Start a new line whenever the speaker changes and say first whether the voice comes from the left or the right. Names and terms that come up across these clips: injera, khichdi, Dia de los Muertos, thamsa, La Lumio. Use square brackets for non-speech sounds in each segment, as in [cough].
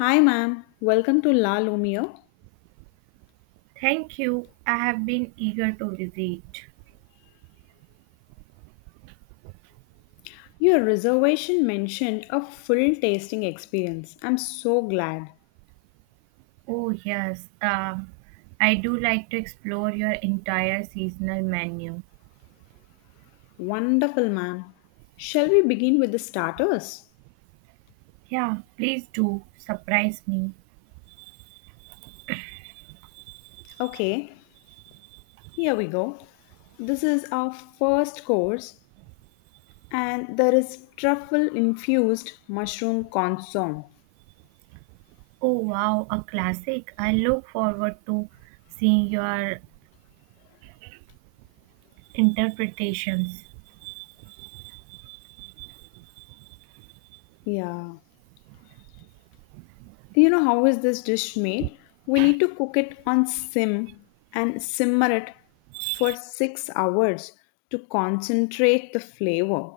left: Hi, ma'am. Welcome to La Lumio.
right: Thank you. I have been eager to visit.
left: Your reservation mentioned a full tasting experience. I'm so glad.
right: Oh, yes. I do like to explore your entire seasonal menu.
left: Wonderful, ma'am. Shall we begin with the starters?
right: Yeah, please do. Surprise me.
left: Okay, here we go. This is our first course, and there is truffle infused mushroom consomme.
right: Oh, wow. A classic. I look forward to seeing your interpretations.
left: Yeah. You know how is this dish made? We need to cook it on sim and simmer it for 6 hours to concentrate the flavor.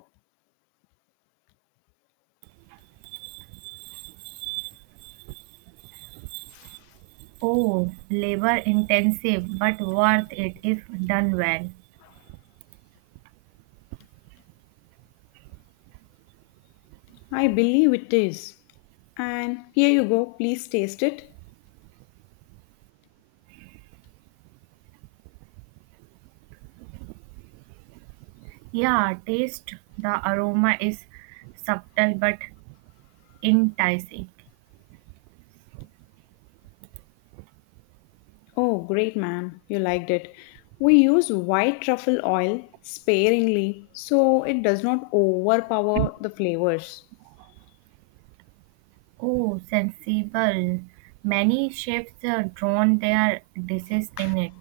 right: Oh, labor intensive, but worth it if done well.
left: I believe it is. And here you go, please taste it.
right: Yeah, taste. The aroma is subtle but enticing.
left: Oh, great, ma'am, you liked it. We use white truffle oil sparingly so it does not overpower the flavors.
right: Oh, sensible. Many chefs drown their dishes in it.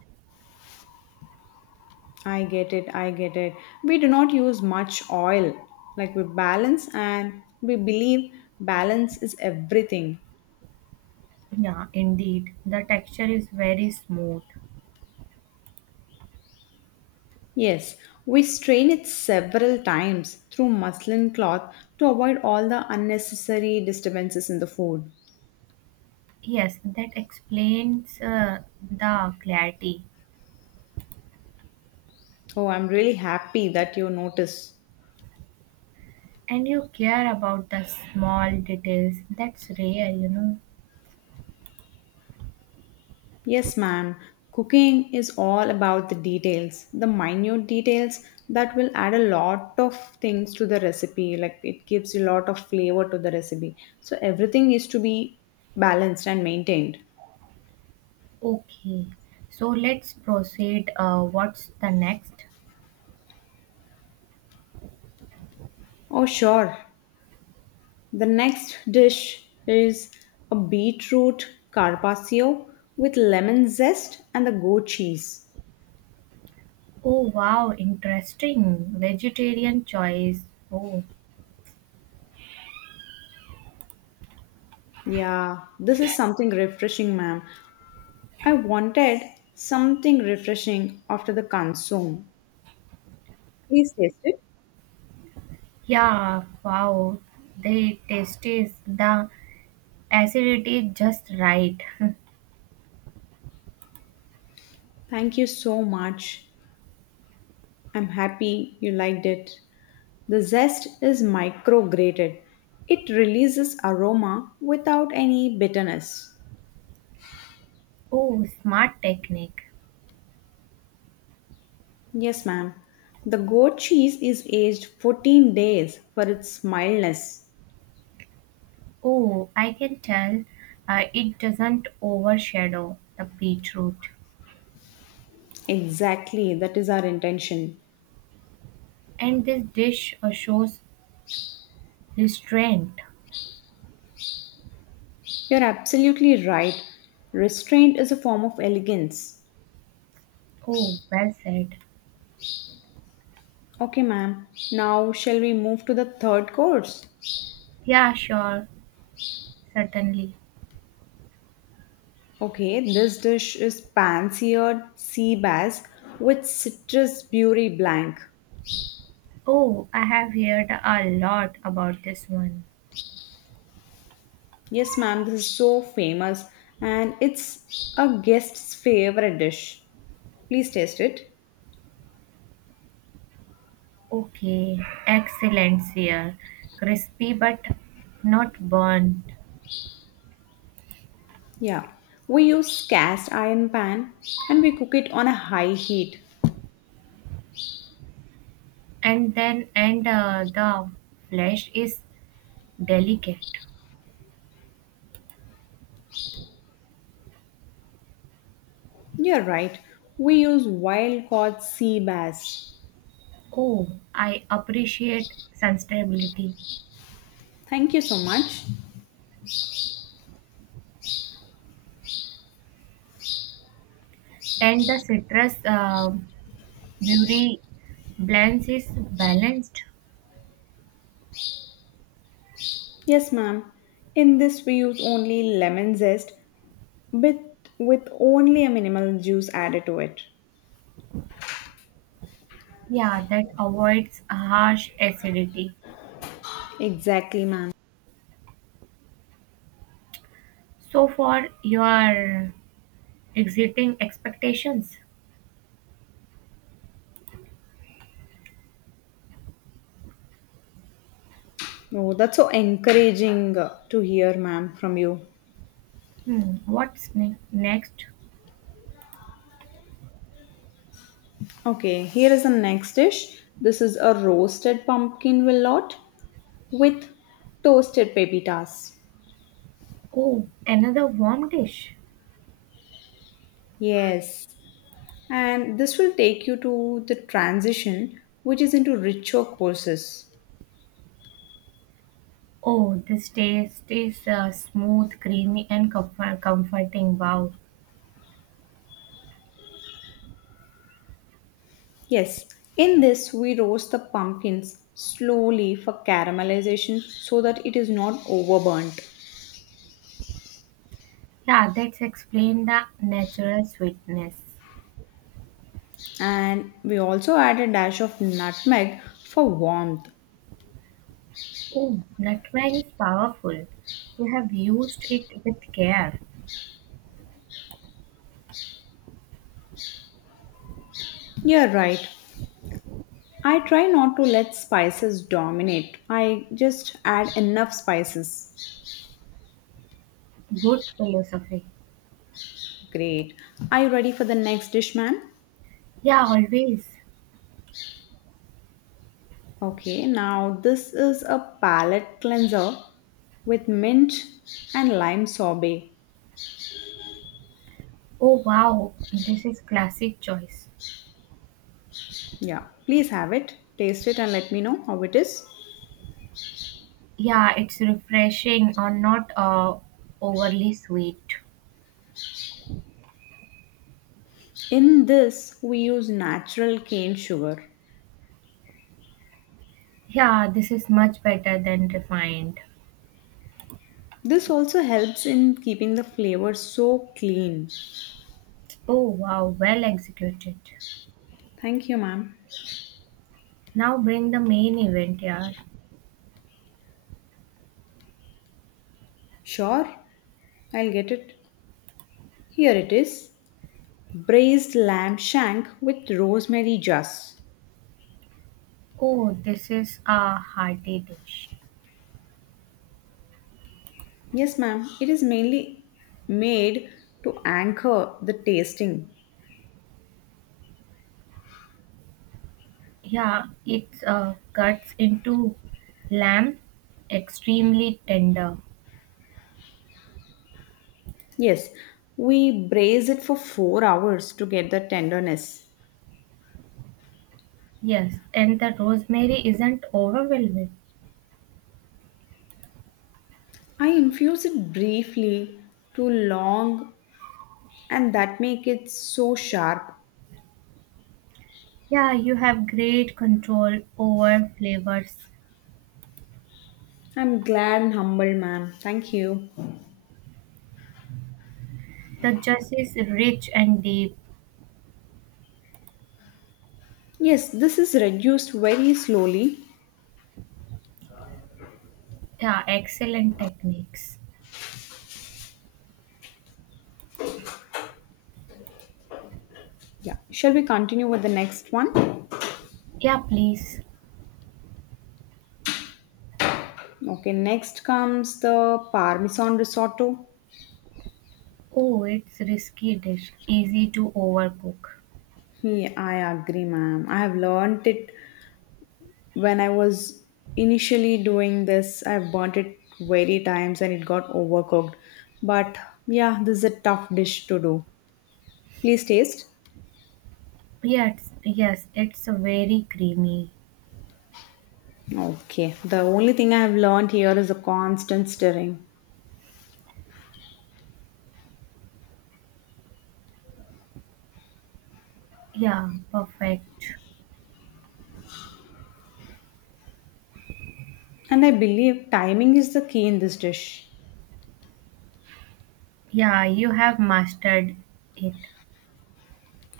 left: I get it, I get it. We do not use much oil. Like we balance and we believe balance is everything.
right: Yeah, indeed. The texture is very smooth.
left: Yes, we strain it several times through muslin cloth to avoid all the unnecessary disturbances in the food.
right: Yes, that explains the clarity.
left: Oh, I'm really happy that you notice.
right: And you care about the small details. That's rare, you know.
left: Yes, ma'am. Cooking is all about the details, the minute details that will add a lot of things to the recipe. Like it gives a lot of flavor to the recipe. So everything is to be balanced and maintained.
right: Okay, so let's proceed. What's the next?
left: Oh, sure. The next dish is a beetroot carpaccio with lemon zest and the goat cheese.
right: Oh, wow, interesting. Vegetarian choice. Oh,
left: Yeah, this is something refreshing, ma'am. I wanted something refreshing after the consume. Please taste it.
right: yeah, wow. They tastes the acidity just right. [laughs]
left: Thank you so much. I'm happy you liked it. The zest is micrograted. It releases aroma without any bitterness.
right: Oh, smart technique.
left: Yes, ma'am. The goat cheese is aged 14 days for its mildness.
right: Oh, I can tell, it doesn't overshadow the beetroot.
left: Exactly, that is our intention.
right: And this dish shows restraint.
left: You're absolutely right. Restraint is a form of elegance.
right: Oh, well said.
left: Okay, ma'am. Now, shall we move to the third course?
right: Yeah, sure, certainly.
left: Okay, this dish is pan-seared sea bass with citrus beauty blank.
right: Oh, I have heard a lot about this one.
left: Yes, ma'am, this is so famous and it's a guest's favorite dish. Please taste it.
right: Okay, excellent here. Crispy but not burnt.
left: Yeah. We use cast iron pan and we cook it on a high heat.
right: And the flesh is delicate.
left: You're right. We use wild caught sea bass.
right: Oh, I appreciate sustainability.
left: Thank you so much.
right: And the citrus, beauty blends is balanced.
left: Yes, ma'am. In this, we use only lemon zest with, with only a minimal juice added to it.
right: Yeah, that avoids harsh acidity.
left: Exactly, ma'am.
right: So for your exiting expectations,
left: Oh, that's so encouraging to hear, ma'am, from you.
right: hmm, next?
left: Okay, here is the next dish. This is a roasted pumpkin willout with toasted pepitas.
right: Oh, another warm dish.
left: Yes, and this will take you to the transition, which is into richer courses.
right: Oh, this taste is smooth, creamy, and comforting. Wow.
left: Yes, in this, we roast the pumpkins slowly for caramelization so that it is not overburnt.
right: Yeah, that's explain the natural sweetness.
left: And we also add a dash of nutmeg for warmth.
right: Oh, nutmeg is powerful. You have used it with care.
left: You're right. I try not to let spices dominate. I just add enough spices.
right: Good philosophy.
left: Great. Are you ready for the next dish, man?
right: Yeah, always.
left: Okay, now this is a palate cleanser with mint and lime sorbet.
right: Oh, wow. This is classic choice.
left: Yeah, please have it. Taste it and let me know how it is.
right: Yeah, it's refreshing or not overly sweet.
left: In this, we use natural cane sugar.
right: Yeah, this is much better than refined.
left: This also helps in keeping the flavor so clean.
right: Oh, wow. Well executed.
left: Thank you, ma'am.
right: Now bring the main event, yeah.
left: Sure, I'll get it. Here it is braised lamb shank with rosemary juice.
right: Oh, this is a hearty dish.
left: Yes, ma'am, it is mainly made to anchor the tasting.
right: Yeah, it's, cuts into lamb extremely tender.
left: Yes, we braise it for 4 hours to get the tenderness.
right: Yes, and the rosemary isn't overwhelming.
left: I infuse it briefly to long and that make it so sharp.
right: Yeah, you have great control over flavors.
left: I'm glad and humbled, ma'am. Thank you.
right: The juice is rich and deep.
left: Yes, this is reduced very slowly.
right: Yeah, excellent techniques.
left: Yeah, shall we continue with the next one?
right: Yeah, please.
left: Okay, next comes the Parmesan risotto.
right: Oh, it's risky dish, easy to overcook.
left: Yeah, I agree, ma'am. I have learned it when I was initially doing this. I've burnt it very times and it got overcooked. But yeah, this is a tough dish to do. Please taste.
right: Yes, yes, it's very creamy.
left: Okay, the only thing I have learned here is a constant stirring.
right: Yeah, perfect.
left: And I believe timing is the key in this dish.
right: Yeah, you have mastered it.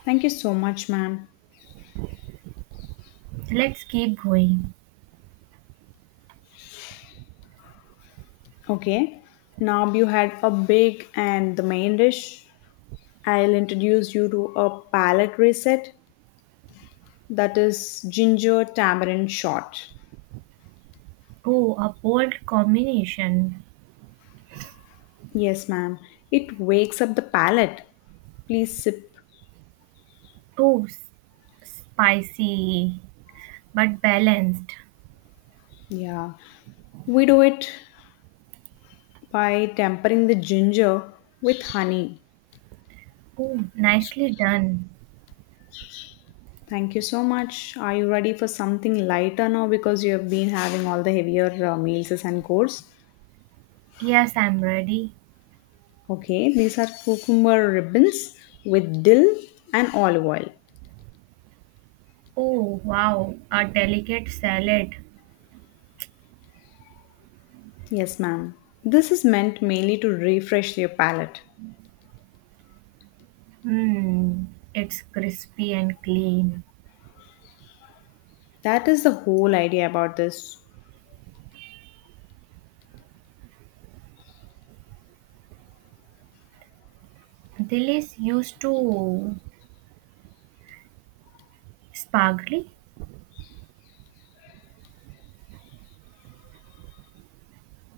left: Thank you so much, ma'am.
right: Let's keep going.
left: Okay, now you had a big and the main dish. I'll introduce you to a palate reset that is ginger tamarind shot.
right: Oh, a bold combination.
left: Yes, ma'am. It wakes up the palate. Please sip.
right: Oh, spicy but balanced.
left: Yeah. We do it by tempering the ginger with honey.
right: Oh, nicely done.
left: Thank you so much. Are you ready for something lighter now because you have been having all the heavier meals and courses?
right: Yes, I'm ready.
left: Okay, these are cucumber ribbons with dill and olive oil.
right: Oh, wow, a delicate salad.
left: Yes, ma'am. This is meant mainly to refresh your palate.
right: Hmm, it's crispy and clean.
left: That is the whole idea about this.
right: Dilis used to sparkly.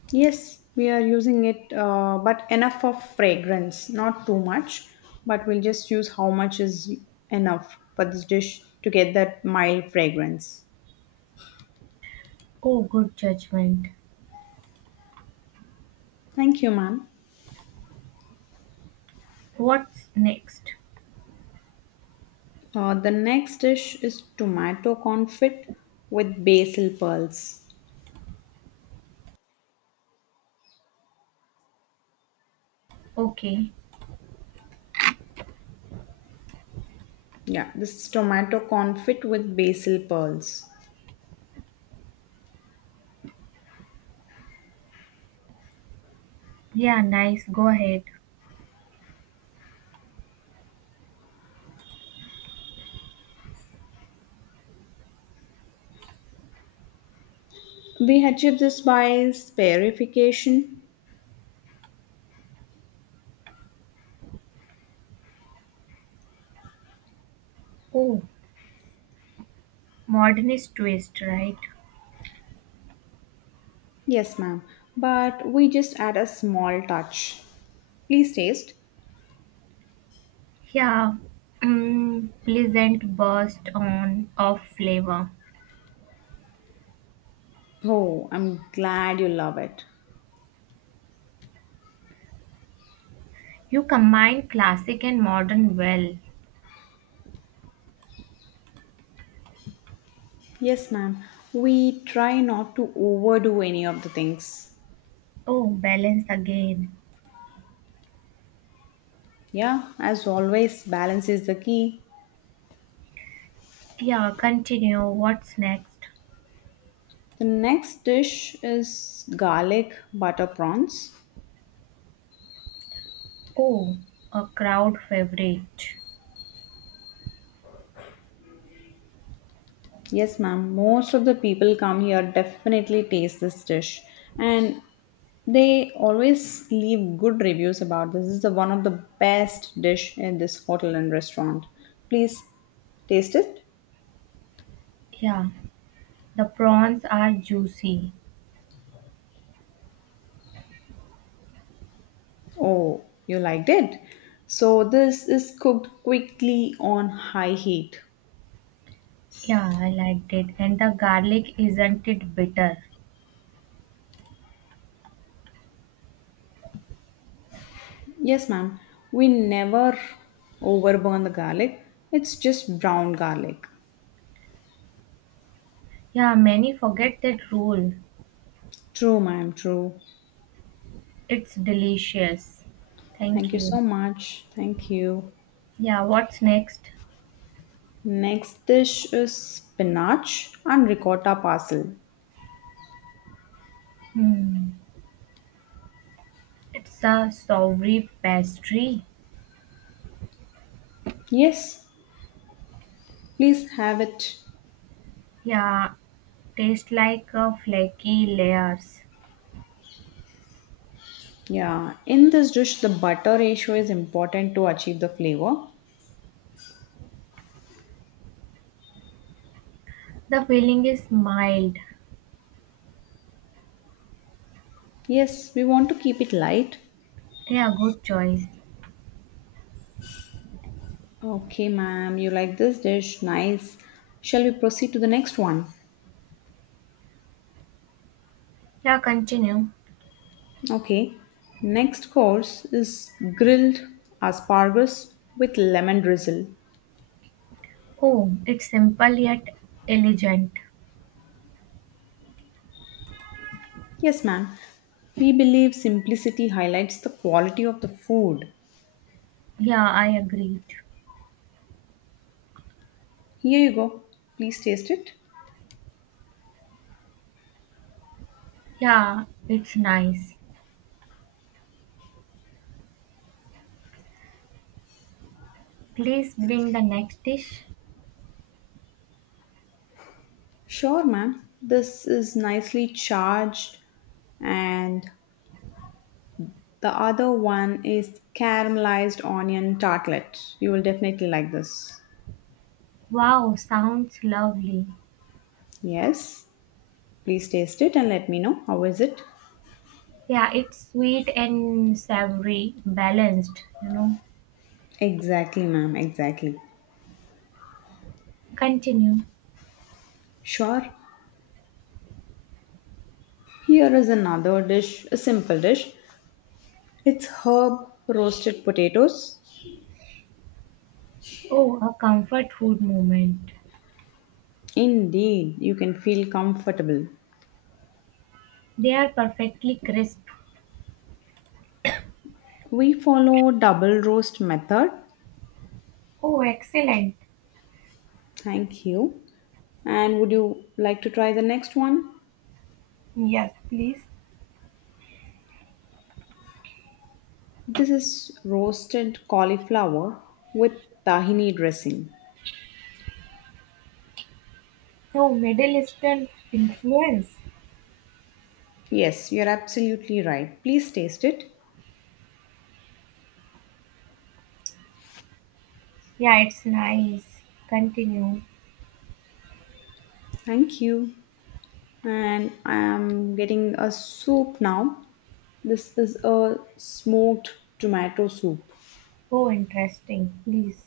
left: Yes, we are using it, but enough of fragrance, not too much. But we'll just use how much is enough for this dish to get that mild fragrance.
right: Oh, good judgment.
left: Thank you, ma'am.
right: What's next?
left: The next dish is tomato confit with basil pearls.
right: Okay.
left: Yeah, this is tomato confit with basil pearls.
right: Yeah, nice. Go ahead.
left: We achieve this by sparification.
right: Oh, modernist twist, right?
left: Yes, ma'am. But we just add a small touch. Please taste.
right: Yeah, mm, pleasant burst on of flavor.
left: Oh, I'm glad you love it.
right: You combine classic and modern well.
left: Yes, ma'am. We try not to overdo any of the things.
right: Oh, balance again.
left: Yeah, as always, balance is the key.
right: Yeah, continue. What's next?
left: The next dish is garlic butter prawns.
right: Oh, a crowd favorite.
left: Yes, ma'am. Most of the people come here definitely taste this dish, and they always leave good reviews about this. This is the one of the best dish in this hotel and restaurant. Please taste it.
right: Yeah, the prawns are juicy.
left: Oh, you liked it. So this is cooked quickly on high heat.
right: Yeah, I liked it. And the garlic isn't it bitter?
left: Yes, ma'am. We never overburn the garlic. It's just brown garlic.
right: Yeah, many forget that rule.
left: True, ma'am. True.
right: It's delicious.
left: Thank
right: Thank
left: you
right: you.
left: so much. Thank you.
right: Yeah, what's next?
left: Next dish is spinach and ricotta parcel.
right: Hmm. It's a savory pastry.
left: Yes, please have it.
right: Yeah, tastes like a flaky layers.
left: Yeah, in this dish, the butter ratio is important to achieve the flavor.
right: The filling is mild.
left: Yes, we want to keep it light.
right: Yeah, good choice.
left: Okay, ma'am, you like this dish. Nice. Shall we proceed to the next one?
right: Yeah, continue.
left: Okay, next course is grilled asparagus with lemon drizzle.
right: Oh, it's simple yet elegant.
left: Yes, ma'am. We believe simplicity highlights the quality of the food.
right: Yeah, I agreed.
left: Here you go. Please taste it.
right: Yeah, it's nice. Please bring the next dish.
left: Sure, ma'am. This is nicely charged, and the other one is caramelized onion tartlet. You will definitely like this.
right: Wow, sounds lovely.
left: Yes, please taste it and let me know how is it.
right: Yeah, it's sweet and savory, balanced, you know.
left: Exactly, ma'am. Exactly.
right: Continue.
left: Sure. Here is another dish, a simple dish. It's herb roasted potatoes.
right: Oh, a comfort food moment.
left: Indeed, you can feel comfortable.
right: They are perfectly crisp.
left: We follow double roast method.
right: Oh, excellent.
left: Thank you. And would you like to try the next one?
right: Yes, please.
left: This is roasted cauliflower with tahini dressing.
right: Oh, Middle Eastern influence.
left: Yes, you're absolutely right. Please taste it.
right: Yeah, it's nice. Continue.
left: Thank you. And I'm getting a soup now. This is a smoked tomato soup.
right: Oh, interesting. Please.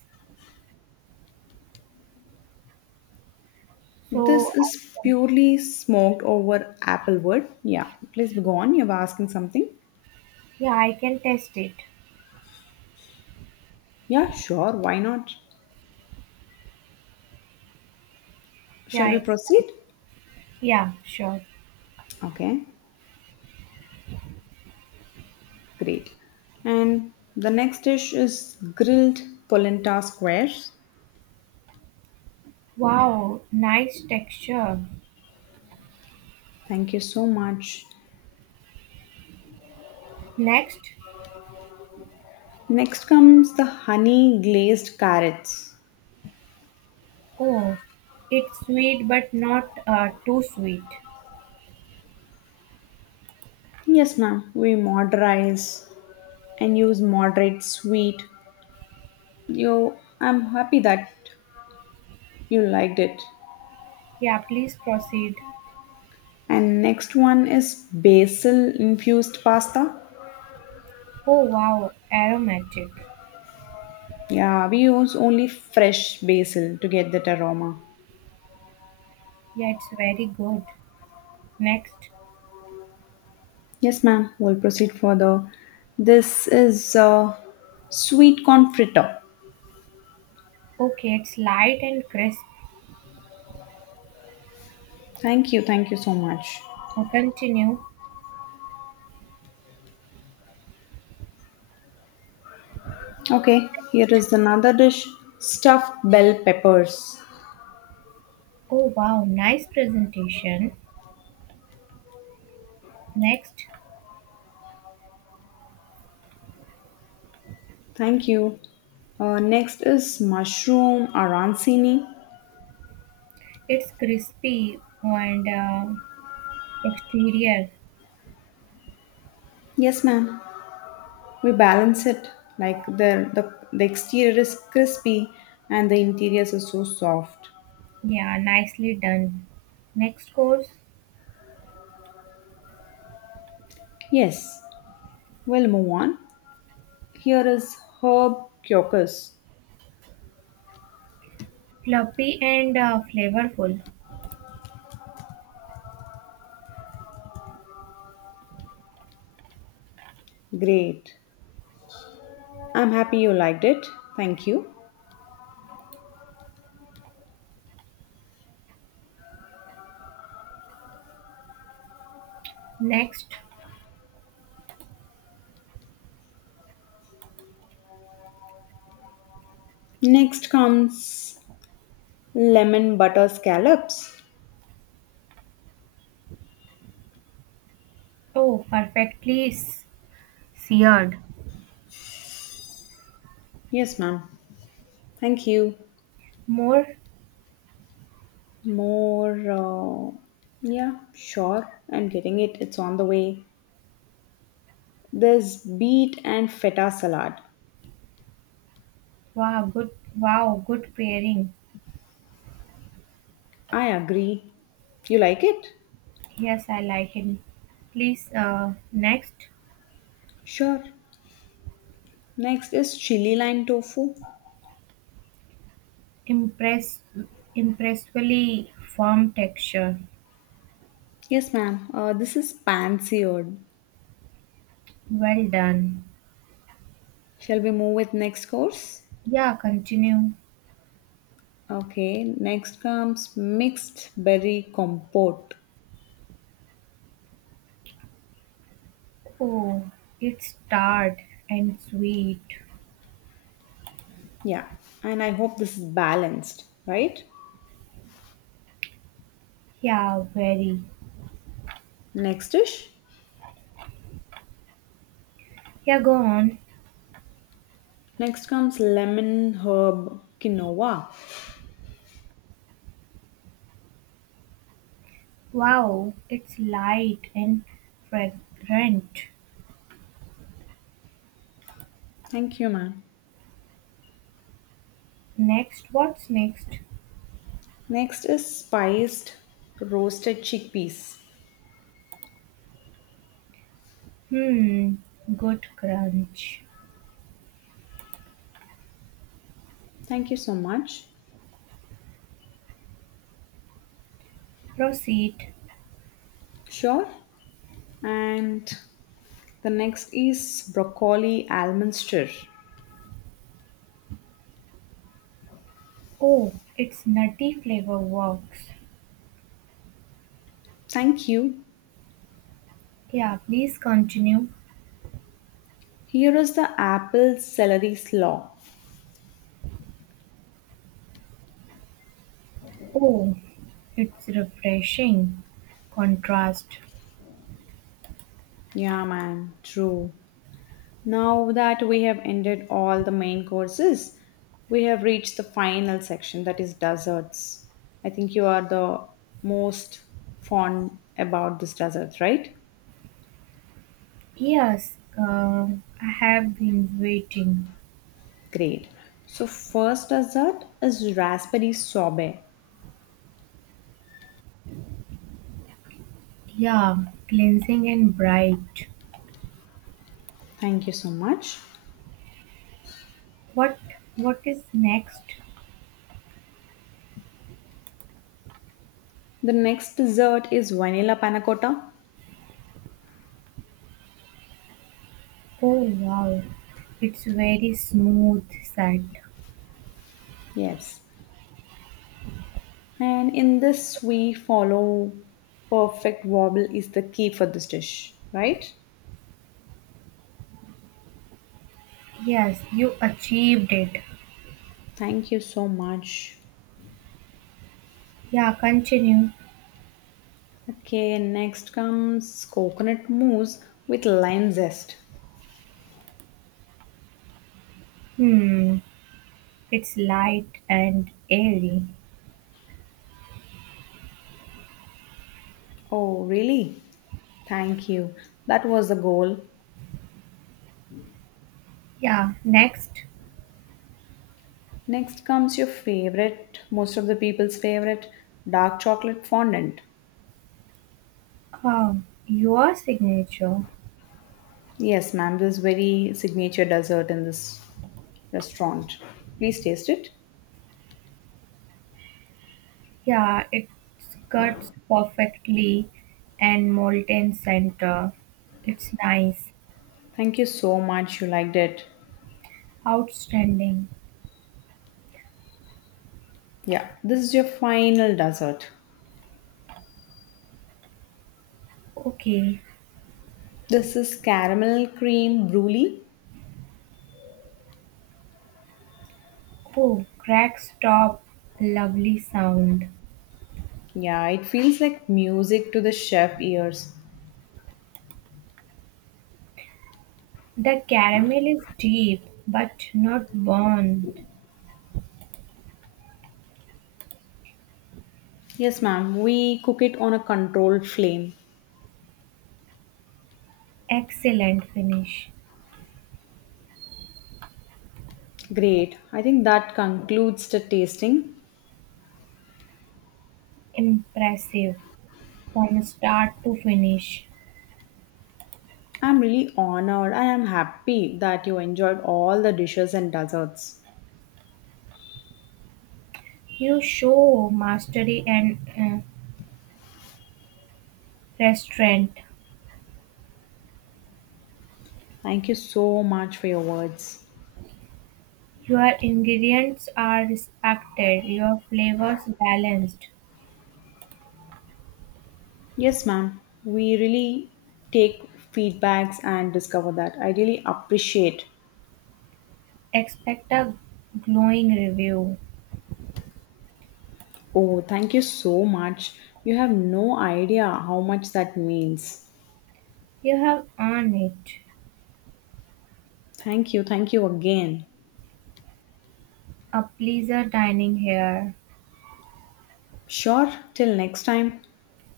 left: This
right: So, I
left: is
right: can,
left: purely smoked over applewood. Yeah, please be gone. You're asking something.
right: yeah, I can test it.
left: Yeah, sure. Why not? Shall
right: Yeah,
left: we
right: it's,
left: proceed?
right: yeah, sure.
left: Okay. Great. And the next dish is grilled polenta squares.
right: Wow, nice texture.
left: Thank you so much.
right: Next.
left: Next comes the honey glazed carrots.
right: Oh, it's sweet but not, too sweet.
left: Yes, ma'am. We moderize and use moderate sweet. You, I'm happy that you liked it.
right: Yeah, please proceed.
left: And next one is basil infused pasta.
right: Oh, wow, aromatic.
left: Yeah, we use only fresh basil to get that aroma.
right: Yeah, it's very good. Next.
left: Yes, ma'am. We'll proceed further. This is sweet corn fritter.
right: Okay, it's light and crisp.
left: Thank you. Thank you so much.
right: I continue.
left: Okay, here is another dish stuffed bell peppers.
right: Oh wow, nice presentation. Next,
left: Thank you. Next is mushroom arancini.
right: it's crispy and, exterior.
left: Yes, ma'am. We balance it like the exterior is crispy and the interior is so soft.
right: Yeah, nicely done. Next course,
left: Yes, we'll move on. Here is herb crocus.
right: fluffy and, flavorful.
left: Great. I'm happy you liked it. Thank you.
right: Next,
left: Next comes lemon butter scallops.
right: oh, perfectly seared.
left: Yes, ma'am. Thank you.
right: More,
left: More, yeah, sure. I'm getting it. It's on the way. There's beet and feta salad.
right: wow, good, wow, good pairing.
left: I agree. You like it?
right: Yes, I like it. Please, next.
left: Sure. Next is chili lime tofu.
right: Impress, impressively firm texture.
left: Yes, ma'am. This is pan seared.
right: Well done.
left: Shall we move with next course?
right: Yeah, continue.
left: Okay. Next comes mixed berry compote.
right: Oh, it's tart and sweet.
left: Yeah, and I hope this is balanced, right?
right: Yeah, very.
left: Next dish.
right: Yeah, go on.
left: Next comes lemon herb quinoa.
right: Wow, it's light and fragrant.
left: Thank you, ma'am.
right: Next, what's next?
left: Next is spiced roasted chickpeas.
right: Hmm, good crunch.
left: Thank you so much.
right: Proceed.
left: Sure. And the next is broccoli almond stir.
right: Oh, it's nutty flavor works.
left: Thank you.
right: Yeah, please continue.
left: Here is the apple celery slaw.
right: Oh, it's refreshing contrast.
left: Yeah, man. True. Now that we have ended all the main courses, we have reached the final section that is desserts. I think you are the most fond about this dessert, right?
right: Yes, I have been waiting.
left: Great. So first dessert is raspberry sorbet.
right: Yeah, cleansing and bright.
left: Thank you so much.
right: What what is next?
left: The next dessert is vanilla panna cotta.
right: Oh wow, it's very smooth set.
left: Yes. And in this we follow perfect wobble is the key for this dish, right?
right: Yes, you achieved it.
left: Thank you so much.
right: Yeah, continue.
left: Okay, next comes coconut mousse with lime zest.
right: Hmm, it's light and airy.
left: Oh, really? Thank you. That was the goal.
right: Yeah, next.
left: Next comes your favorite, most of the people's favorite, dark chocolate fondant.
right: Your signature.
left: Yes, ma'am, this is very signature dessert in this restaurant. Please taste it.
right: Yeah, it cuts perfectly and molten center. It's nice.
left: Thank you so much. You liked it.
right: Outstanding.
left: Yeah, this is your final dessert.
right: Okay.
left: This is caramel cream brulee.
right: Oh, cracks top. Lovely sound.
left: Yeah, it feels like music to the chef ears.
right: The caramel is deep but not burnt.
left: Yes, ma'am. We cook it on a controlled flame.
right: Excellent finish.
left: Great. I think that concludes the tasting.
right: Impressive from start to finish.
left: I'm really honored and I'm happy that you enjoyed all the dishes and desserts.
right: You show mastery and, restraint.
left: Thank you so much for your words.
right: Your ingredients are respected, your flavors balanced.
left: Yes, ma'am. We really take feedbacks and discover that. I really appreciate.
right: Expect a glowing review.
left: Oh, thank you so much. You have no idea how much that means.
right: You have earned it.
left: Thank you. Thank you again.
right: A pleaser dining here.
left: Sure. Till next time.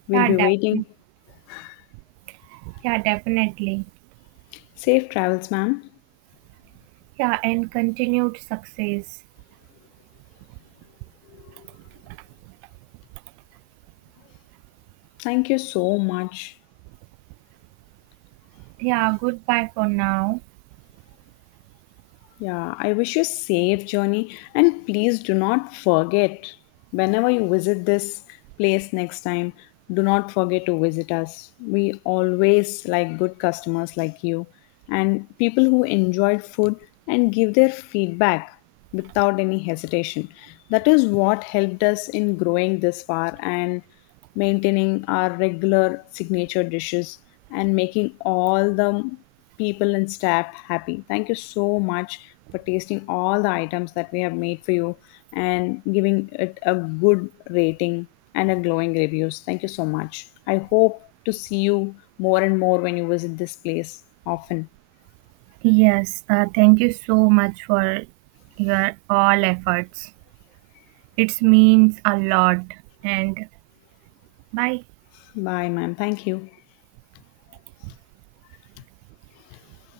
left: We'll
right: Yeah,
left: be
right: definitely.
left: waiting.
right: Yeah, definitely.
left: Safe travels, ma'am.
right: Yeah, and continued success.
left: Thank you so much.
right: Yeah, goodbye for now.
left: Yeah, I wish you a safe journey and please do not forget whenever you visit this place next time, do not forget to visit us. We always like good customers like you and people who enjoy food and give their feedback without any hesitation. That is what helped us in growing this far and maintaining our regular signature dishes and making all the people and staff happy. Thank you so much for tasting all the items that we have made for you and giving it a good rating and a glowing reviews. Thank you so much. I hope to see you more and more when you visit this place often.
right: Yes, thank you so much for your all efforts. It means a lot. And bye.
left: Bye, ma'am. Thank you.